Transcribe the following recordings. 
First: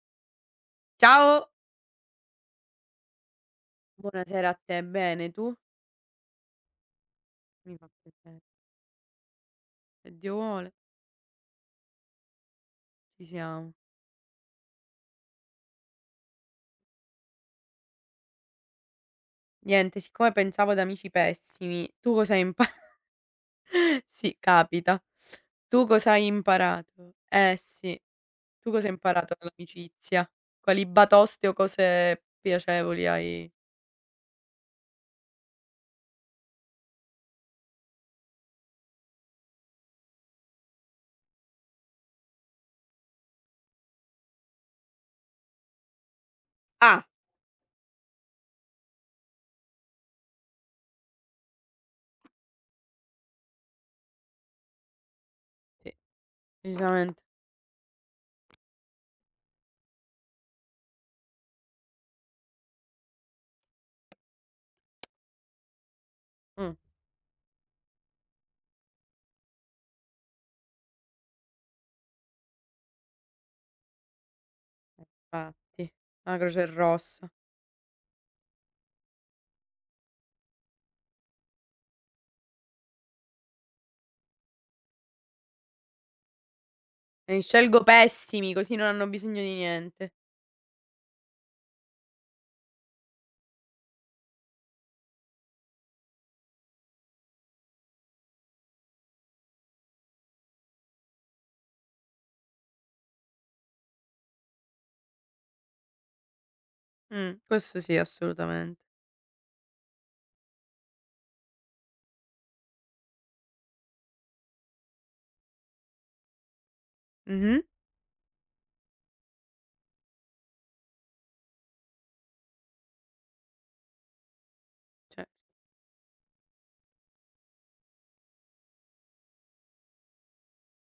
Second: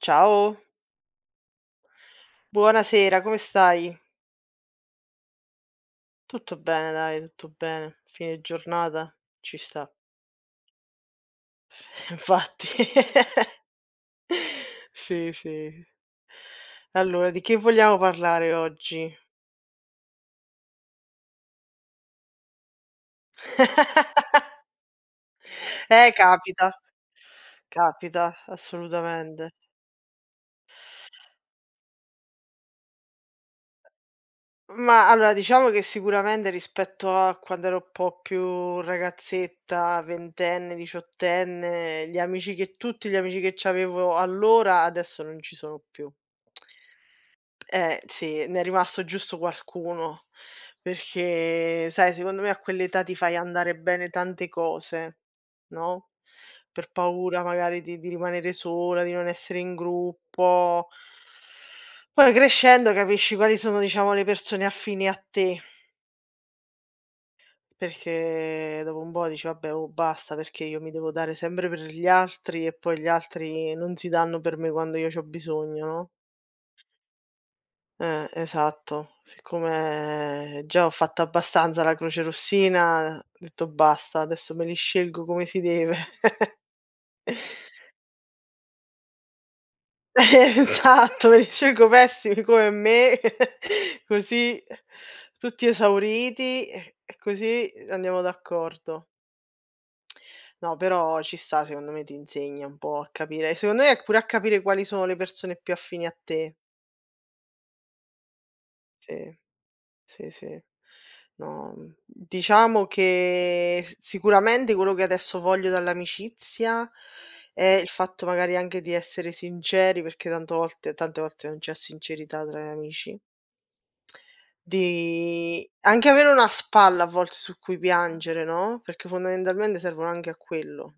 Ciao, Ciao, buonasera, come stai? buonasera a te. Bene, tu? Tutto bene dai, tutto Mi fa bene. piacere. Fine giornata, ci sta. Se Dio vuole, Infatti. ci siamo. Sì, sì. Allora, di che vogliamo parlare oggi? Niente, siccome pensavo ad amici pessimi, tu cosa hai imparato? Sì, capita. Tu cosa hai capita, imparato? Eh sì, capita, tu cosa hai imparato assolutamente. dall'amicizia? Quali batoste o cose piacevoli hai? Ma allora diciamo che sicuramente rispetto a quando ero un po' più ragazzetta, ventenne, diciottenne, gli amici che c'avevo allora adesso non ci sono più. Ah! Eh sì, ne è rimasto giusto qualcuno, perché sai secondo me a quell'età ti fai andare bene tante cose, Sì, no, per decisamente. paura magari di rimanere sola, di non essere in gruppo. Poi crescendo capisci quali sono, diciamo, le persone affini a te, Mh, perché dopo un po' dici: "Vabbè oh basta, perché io mi devo dare sempre per gli altri e poi gli altri non si danno per me quando io c'ho bisogno", infatti, no? la Croce Rossa. Esatto. Siccome già ho fatto abbastanza la croce rossina, ho detto: "Basta, adesso me li scelgo come si deve". E scelgo pessimi, così non hanno bisogno di niente. Esatto, me li scelgo pessimi come me, così tutti esauriti e così andiamo d'accordo. No, però ci sta, secondo me ti insegna un po' a capire e secondo me è pure a capire quali sono le persone più affini a te. Questo sì, assolutamente. Sì. Sì, sì. No, diciamo che s sicuramente quello che adesso voglio dall'amicizia Mh-mh. è il fatto magari anche di essere sinceri, perché tanto volte tante volte non c'è sincerità tra gli amici, Ce di anche avere una spalla a volte su cui piangere, no, perché fondamentalmente servono anche a quello.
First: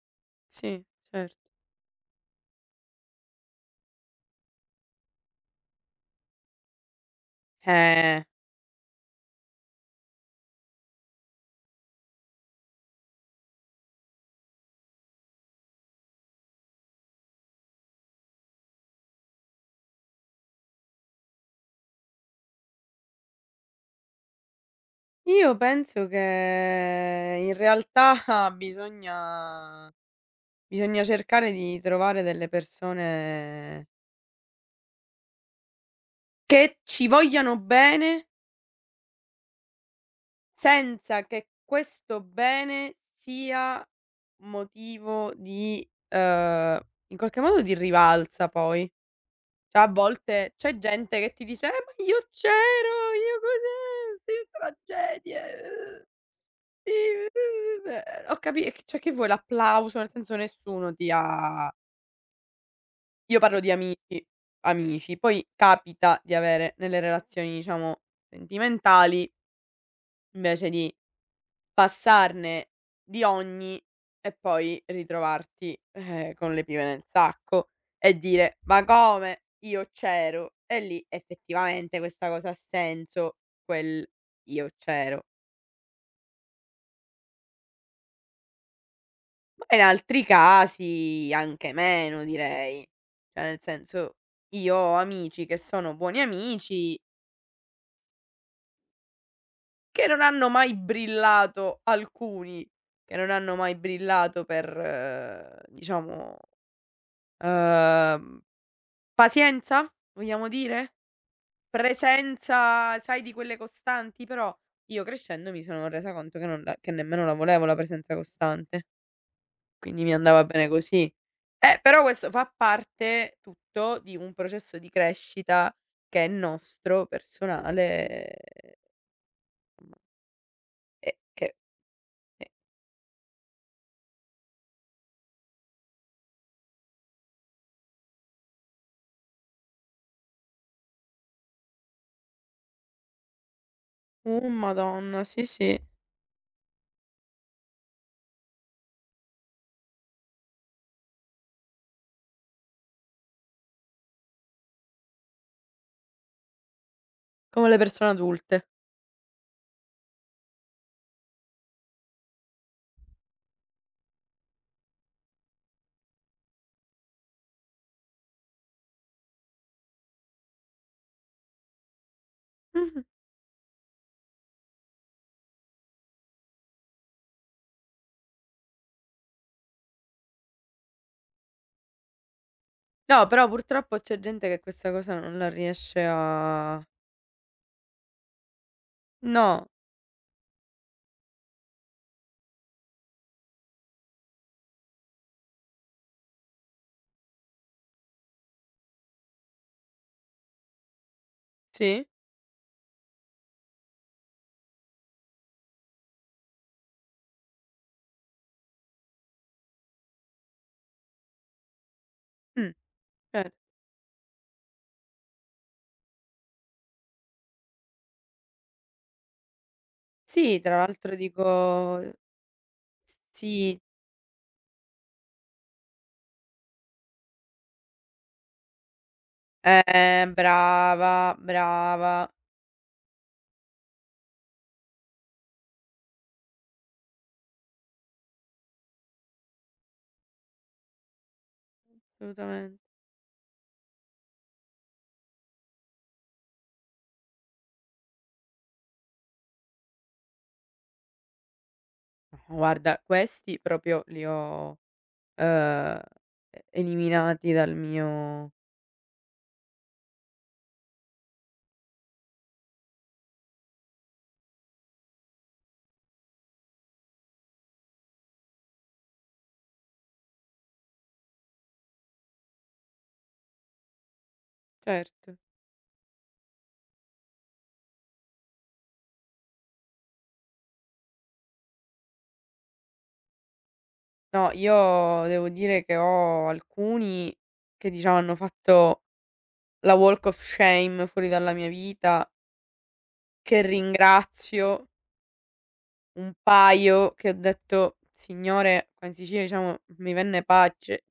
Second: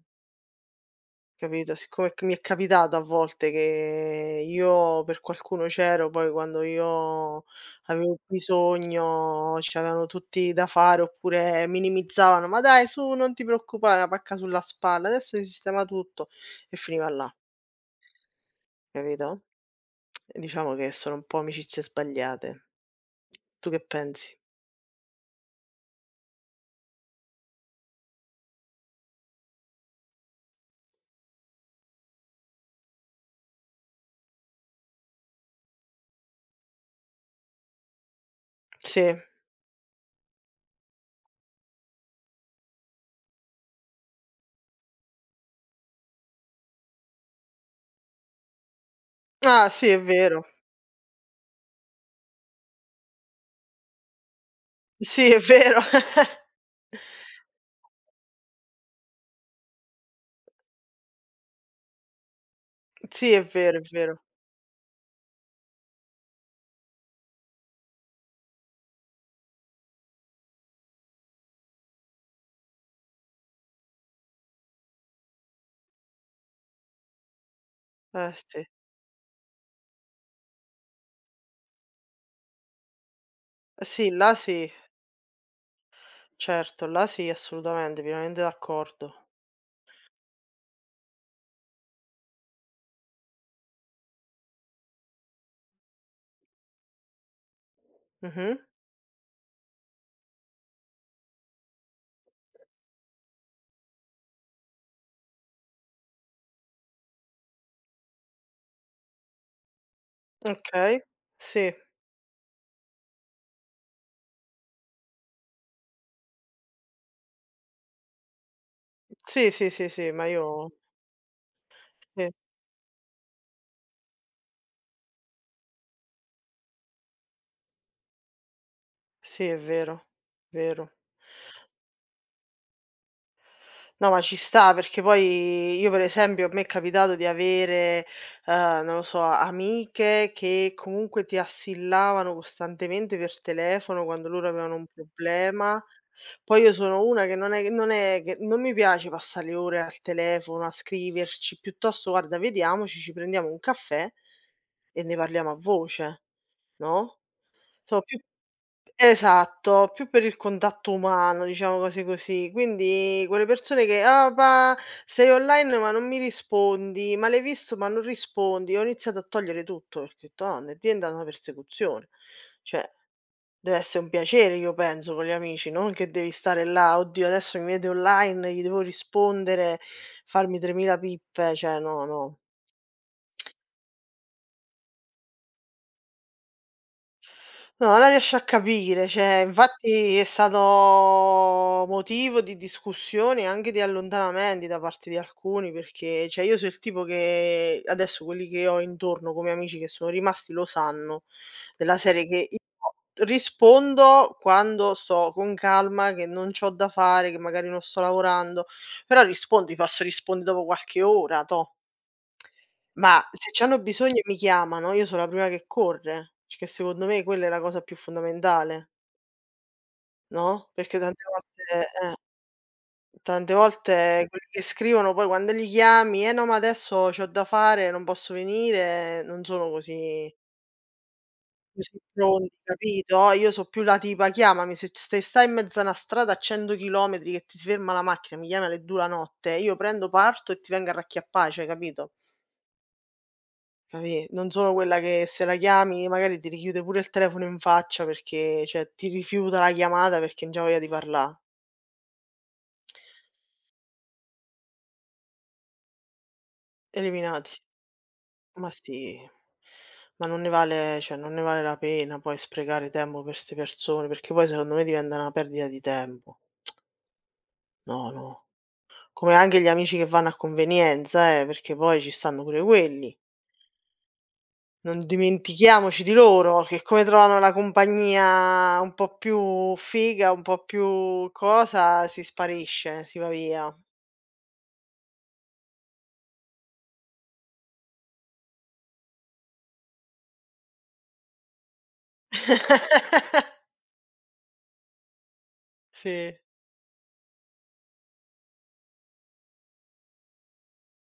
Sì, certo. Capito? Siccome c mi è capitato a volte che io per qualcuno c'ero, poi quando io avevo Eh. bisogno c'erano tutti da fare oppure minimizzavano: "Ma dai su, non ti preoccupare, una pacca sulla spalla, adesso si sistema tutto" e finiva là, capito? E diciamo che sono un po' amicizie sbagliate. Tu che pensi? Io penso che in realtà bisogna bisogna cercare di trovare delle persone che ci vogliano bene, Sì. senza che questo bene sia motivo di in qualche modo di rivalsa poi. Ah Cioè a sì, è vero. volte c'è gente che ti dice: ma io c'ero, io cos'è, ste Sì, è vero. tragedie". Sì, beh, ho capi cioè che vuoi l'applauso, nel senso nessuno ti ha. Sì, Io è parlo di vero, è vero. amici amici, poi capita di avere nelle relazioni, diciamo, sentimentali, invece di passarne di ogni e poi ritrovarti, con le pive nel sacco e Eh dire: sì. "Ma come? Io c'ero". E lì effettivamente questa cosa ha senso, quel sì, là "io sì. c'ero". Certo, là sì, assolutamente, pienamente d'accordo. Ma in altri casi anche meno direi. Cioè nel senso, io ho amici che sono buoni amici, Mh-mh. che non hanno mai brillato alcuni, che non hanno mai brillato per diciamo, uhm, pazienza vogliamo dire? Okay. Sì. Presenza, sai di quelle costanti, però io crescendo mi sono resa conto che non la che nemmeno la volevo la presenza costante, Sì, sì, sì, quindi sì, mi ma andava bene io così. Però questo sì, fa parte tutto di un processo di crescita che è nostro, personale, sì, è ehm, vero, vero. e che e No, ma ci sta perché poi io per esempio a me è capitato di avere, non lo so, amiche che comunque ti assillavano costantemente per telefono quando loro avevano un madonna, sì, sì, problema. Poi io sono una che non è che non mi piace passà le ore al telefono a scriverci, piuttosto guarda vediamoci, ci prendiamo un caffè e ne parliamo a voce, no, come le so persone più adulte. esatto, più per il contatto umano, diciamo cose così. Quindi quelle persone che: "Ah, ma sei online ma non mi rispondi, ma l'hai visto ma non rispondi", ho iniziato a togliere tutto perché ho detto: "Nonna, è diventata una persecuzione". Cioè, Mh-mh. deve essere un piacere io penso con gli amici, non che devi stare là: "Oddio adesso mi vede online, gli devo rispondere, farmi 3000 pippe". Cioè no, no. No, però purtroppo c'è gente che questa cosa non la riesce a. No, non la riesce a capire, cioè No, infatti è stato motivo di discussioni e anche di allontanamenti da parte di alcuni, perché cioè io so il tipo che adesso quelli che ho intorno come amici che sono rimasti lo sanno, della sì? serie che io rispondo quando sto con calma, che non c'ho da fare, che magari non sto lavorando, però rispondo, ti posso rispondere dopo qualche ora, toh. Mh, Ma se cer c'hanno bisogno e mi chiamano, io so' la prima che corre, perché secondo me quella è la cosa più fondamentale, sì, no, tra perché l'altro dico s tante sì, volte quelli che scrivono poi quando li chiami: no, ma adesso c'ho da fare, non posso venire", non sono così brava, così brava, pronti, capito? Oh, io so' più la tipa: "Chiamami, se c se stai in mezzo a 'na strada a 100 chilometri che ti ferma la macchina, mi chiami alle 2 la notte, io prendo, parto e ti vengo a racchiappà", cioè capito? assolutamente. Capì? Non sono quella che se la chiami magari ti richiude pure il telefono in faccia perché cioè ti rifiuta la chiamata perché non c'ha voglia di parlà. No, guarda, questi proprio li ho Uhm, eliminati Eliminati. dal mio. Ma sì, ma non ne vale cioè non ne vale la pena poi sprecare tempo per 'ste persone, perché poi secondo me diventa una perdita di tempo. No, no. Come anche gli amici che vanno a convenienza perché poi ci stanno pure quelli. Non Certo. dimentichiamoci di loro, che come trovano la compagnia un po' più figa, un po' più cosa, si sparisce, si va via. No, io devo dire che ho alcuni che diciamo hanno fatto la walk of shame fuori dalla mia vita, che ringrazio, un Sì. paio che ho detto: "Signore", qua in Sicilia diciamo: "Mi venne pace",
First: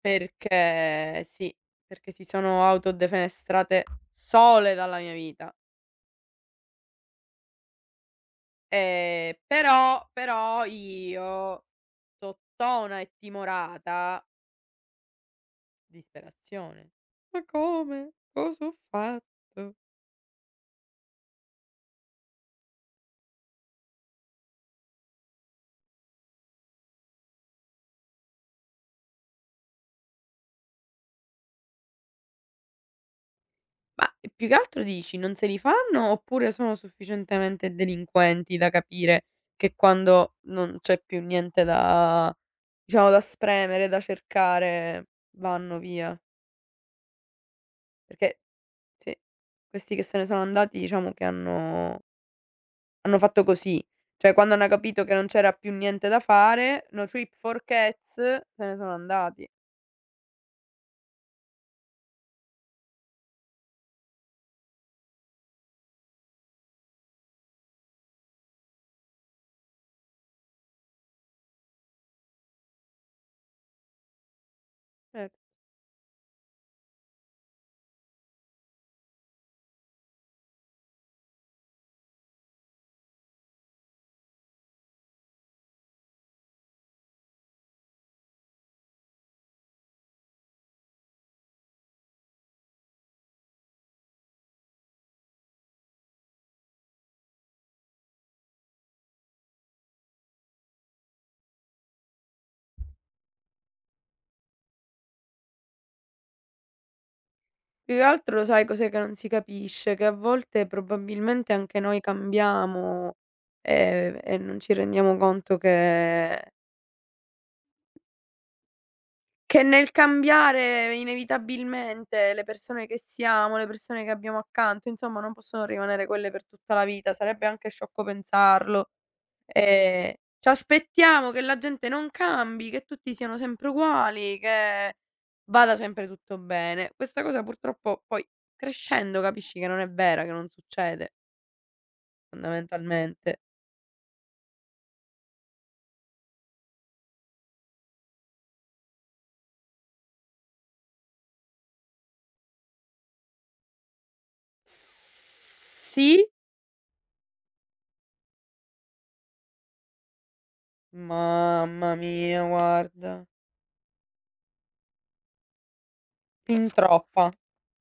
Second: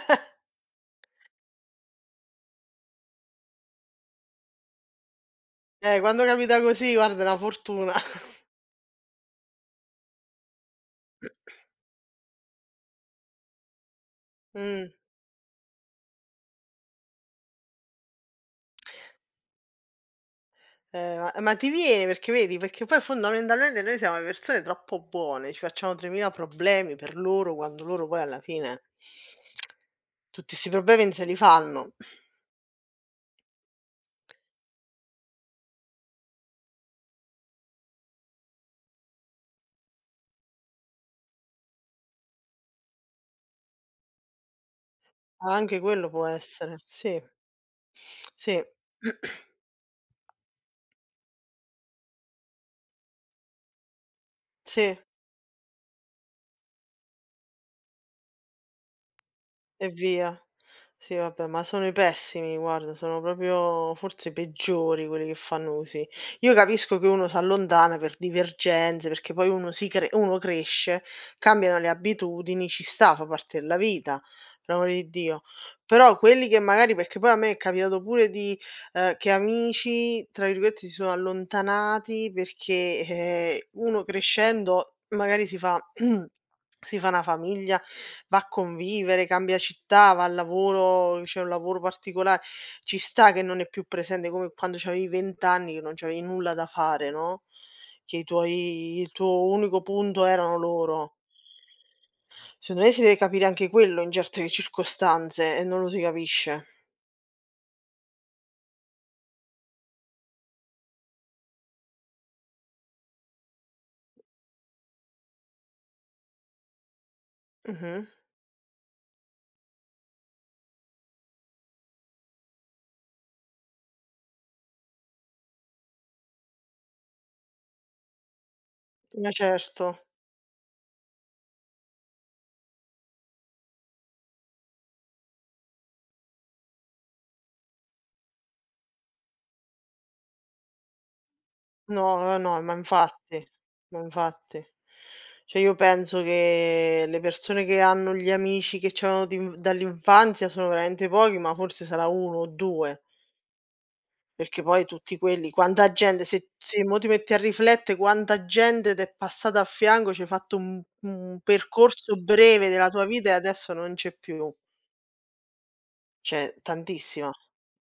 perché sì, perché si sono autodefenestrate sole dalla mia vita. Quando capita così guarda è una fortuna. Però io, sottona e timorata. Mh. Disperazione. "Ma come? Cosa ho fatto?" Ma ti viene perché vedi, perché poi fondamentalmente noi siamo persone troppo buone, ci facciamo 3000 problemi per loro, quando loro poi alla fine tutti 'sti problemi non se li fanno. Ma più che altro dici: non se li fanno oppure sono sufficientemente delinquenti da capire che quando non c'è più niente da, diciamo, da spremere, da cercare, vanno Anche quello via? può essere, sì. Perché Sì, sì, questi che se ne sono andati diciamo che hanno fatto così. Cioè quando hanno sì. capito che non c'era più niente da fare, no trip for cats, se ne sono andati. E via. Sì, vabbè, ma sono i pessimi, guarda, sono proprio forse i peggiori quelli che fanno così. Io capisco che uno s'allontana per divergenze, perché poi uno cresce, cambiano le abitudini, ci sta, fa parte della vita, per amor di Cer Dio. Però quelli che magari perché poi a me è capitato pure di che amici, tra virgolette, "si sono allontanati" perché, uno crescendo magari si fa si fa 'na famiglia, va a convivere, cambia città, va al lavoro, c'è un lavoro particola ci sta che non è più presente come quando c'avevi 20 anni che non c'avevi nulla da fare, no, che i tuoi il tuo unico punto erano loro. Secondo me si deve capire anche quello in certe circostanze e non lo si capisce. Più che altro lo sai cos'è che non si capisce? Che a volte probabilmente anche noi cambiamo, e non ci rendiamo conto che Mh-mh. Nel cambiare inevitabilmente le persone che siamo, le persone che abbiamo accanto, insomma non possono rimanere quelle per tutta la vita, sarebbe anche sciocco pensarlo. Ma certo. Ehm, C'aspettiamo che la gente non cambi, che tutti siano sempre uguali, che vada sempre tutto bene. Questa cosa purtroppo poi crescendo capisci che non è vera, che non succede No, no, no, ma fondamentalmente. infatti, ma infatti. Cioè io penso che le persone che hanno gli amici che c'avevano din dall'infanzia sono veramente pochi, ma forse sarà 1 o 2, perché poi tutti quelli quanta gente Sì, se mo ti metti a riflette quanta gente t'è passata a fianco, c'hai fatto un mamma percorso mia breve della tua guarda, vita e adesso non c'è più. Cioè fin tantissima. troppa.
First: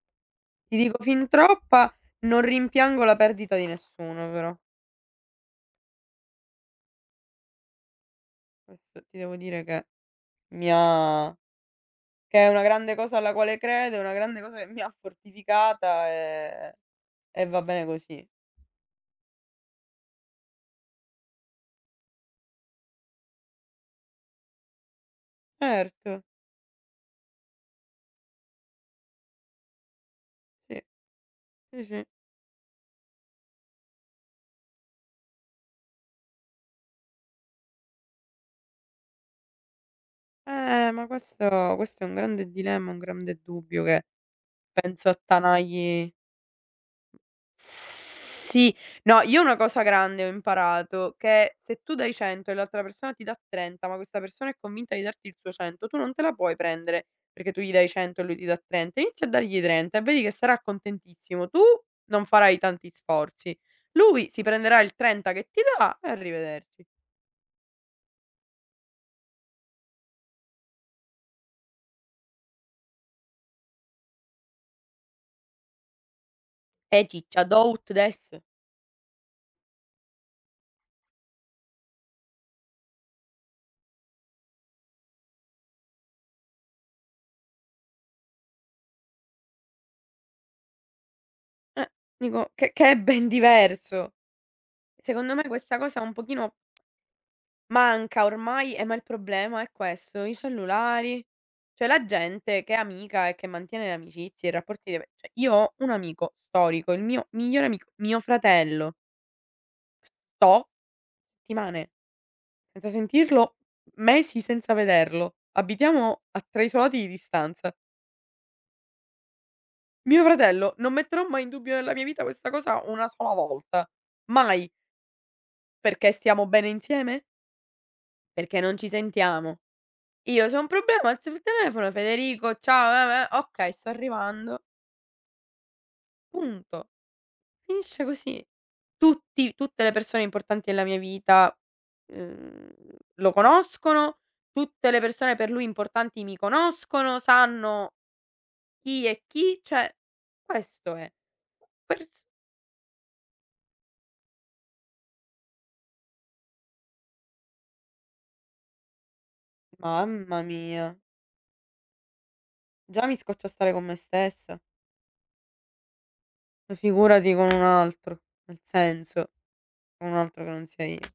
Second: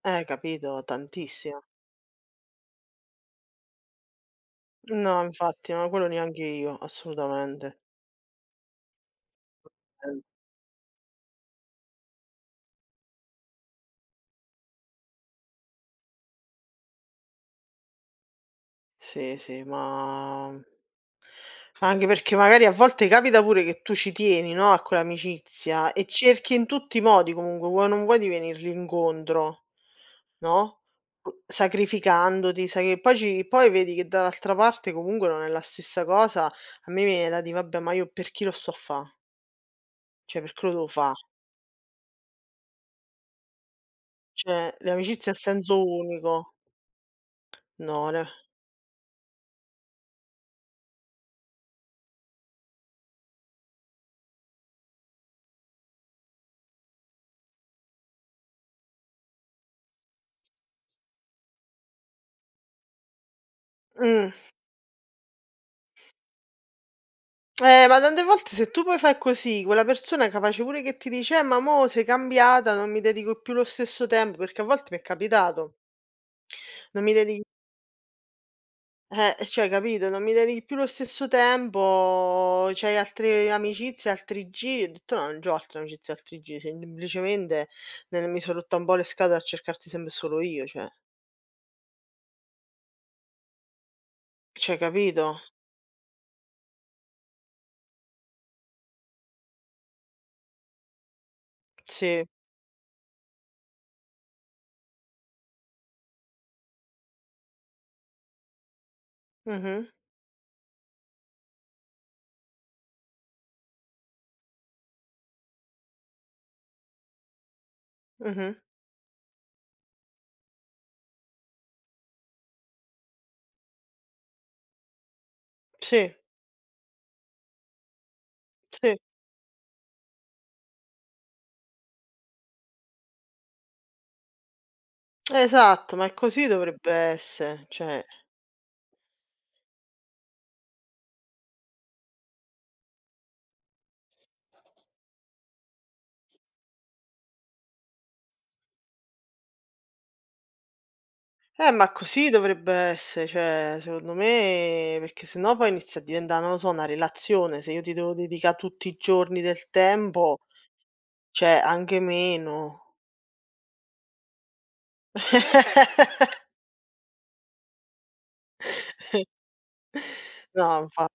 Ti Capito? dico fin Tantissima. troppa, non rimpiango la perdita di nessuno però. No, infatti, no, quello neanche io, assolutamente. Questo ti devo dire che Eh. mi ha. Che è una grande cosa alla quale credo, è una grande cosa che mi ha fortificata e va bene così. Sì, sì, ma anche perché magari a volte capita pure che tu ci tieni, no, a quell'amicizia e Certo, cerchi in tutti i modi comunque, vuoi o non vuoi, di venirgli incontro, no, sì, u sì, sì. sacrificandoti, sai che poi ci poi vedi che dall'altra parte comunque non è la stessa cosa, a me viene da dì: "Vabbè, ma io per chi lo sto a fa? Cioè, perché lo devo Ma fa?" questo è un grande dilemma, un grande dubbio che Cioè, penso l'amicizia a senso attanagli. unico. No, le Sì. No, io una cosa grande ho imparato, che se tu dai 100 e l'altra persona ti dà 30, ma questa persona è convinta di darti il suo 100, tu non te la puoi prendere perché tu gli dai 100 e lui ti dà 30. Inizia a dargli 30 e vedi che sarà contentissimo. Tu non farai tanti sforzi. Lui mh. si prenderà il 30 che ti dà e arrivederci. Ma tante volte se tu poi fai così, quella persona è capace pure che ti dice: ma mo sei cambiata, non mi dedico più lo stesso tempo", perché a volte mi è capitato. Non mi dedi Ciccia, dout des. Cioè capito, non mi dedichi più lo stesso tempo, c'hai altre amicizie, altri giri. Ho detto: "No, non c'ho altre amicizie, altri giri, semplicemente ne mi so' rotta un po' le scatole a cercarti sempre solo io", cioè Eh, Dico che è ben diverso. cioè Secondo capito? me questa cosa un pochino manca ormai, ma il problema è questo, i cellulari, cioè la Sì. gente che è amica e che mantiene le amicizie, i rapporti de cioè io ho un amico storico, il mio migliore amico, mio fratello, Mh-mh, sto settimane senza sentirlo, mesi senza vederlo. Abitiamo a 3 isolati di distanza. mh-mh. Mio fratello non metterò mai in dubbio nella mia vita questa cosa una sola volta. Mai. Perché Sì, stiamo bene insieme? Perché non ci sì. sentiamo. Io se ho un problema alzo il telefono, Federico, ciao, okay, sto arrivando. Esatto, ma è così Punto. dovrebbe esse, cioè Finisce così. Tutti tutte le persone importanti della mia vita, uhm, lo conoscono, tutte le persone per lui importanti mi conoscono, sanno chi è chi, cioè questo è. eh, ma Pers così dovrebbe essere, cioè secondo me perché sennò poi inizia a diventà, non lo so, una relazione, se io ti devo dedica' tutti i giorni del Mamma tempo, mia, cioè anche meno. già mi scoccio a stare con me stessa, ma figurati con un altro, nel senso, con un altro che non No, sia io. infatti,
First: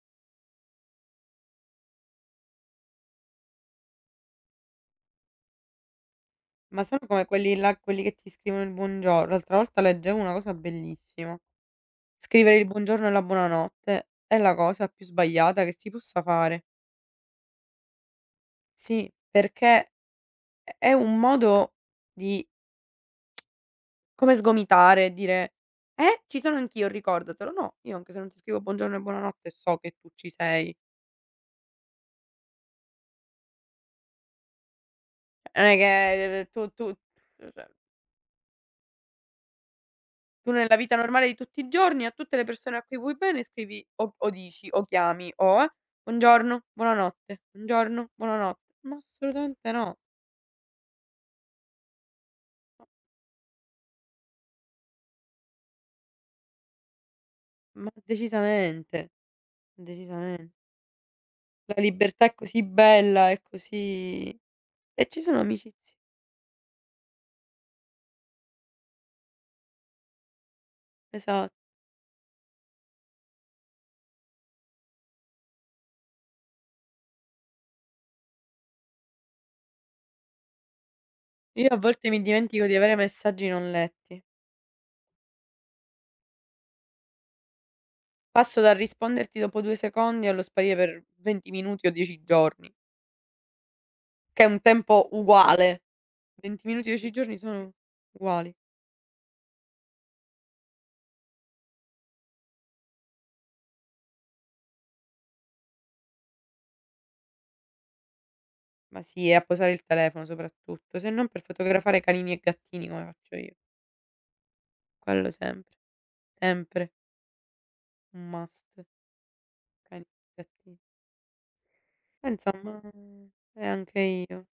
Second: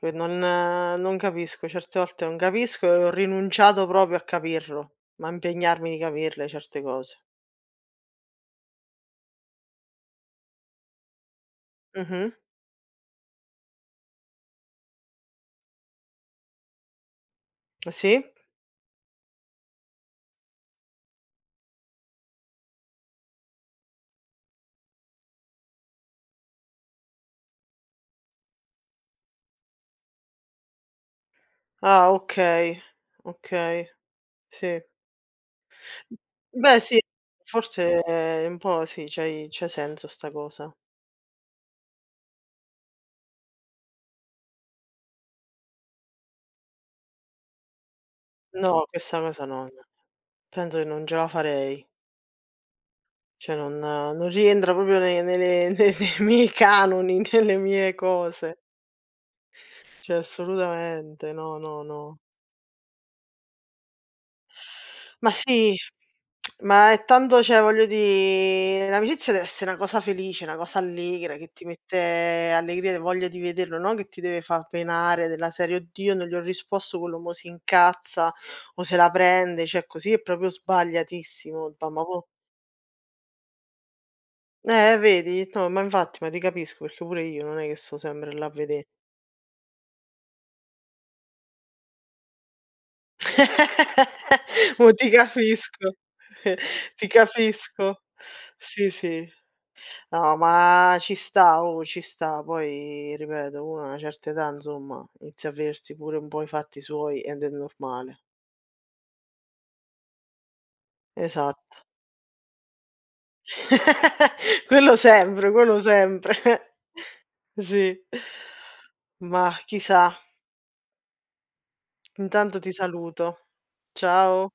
che non capisco, certe volte non capisco e ho rinunciato proprio a capirlo, ma a impegnarmi di capirle certe Ma sono cose. come quelli là, quelli che ti scrivono il buongior L'altra volta leggevo una cosa bellissima. Mh-mh. Scrivere il buongiorno e la buonanotte è la cosa più sbagliata che si possa fare. Sì? Sì, perché è un modo di come sgomitare, dire: ci sono anch'io, ricordatelo". No, io anche se non ti scrivo buongiorno e buonanotte so che tu ci sei. Ah, okay, okay, sì. Non è che tu Beh tu sì, cioè, forse un po' sì, c'ha senso sta tu cosa. nella vita normale di tutti i giorni a tutte le persone a cui vuoi bene scrivi o dici o chiami o: "Buongiorno, buonanotte, buongiorno, buonanotte". No, Ma questa cosa assolutamente non no, penso che non ce la farei. ma Cioè non rientra proprio ne nelle ne nei miei canoni, nelle ma mie cose. decisamente, Cioè decisamente. assolutamente, no, La no, no. libertà è così bella, è così e ci Ma sono sì amicizie, ma è tanto cioè voglio dì, l'amicizia deve essere una cosa felice, una cosa allegra, che esatto. ti mette allegria e voglia di vederlo, no che ti deve far penare della serie: "Oddio non gli ho risposto, quello mo' si incazza o se la prende." Cioè così è proprio Io sbagliatissimo. a Da ma volte mi po dimentico di avere messaggi non letti. Vedi? No, ma infatti, ma ti capisco perché pure io non è che sto sempre là a Passo dal vedè. risponderti dopo 2 secondi allo sparire per 20 minuti o 10 giorni, che è un Oh tempo ti uguale. capisco, 20 minuti e ti 10 giorni sono capisco. uguali. Sì, sì. No, ma ci sta, oh, ci sta. Poi ripeto, uno a una certa età insomma inizia a vedersi pure un po' i fatti suoi ed è normale. Ma sì, e a posare il telefono soprattutto, se non per Esatto. fotografare canini e gattini come faccio io. Quello Quello sempre, sempre, quello sempre. sempre Sì. un must, Mah, chissà. cani e gattini. Ma Intanto ti insomma, saluto. e anche io. Ciao.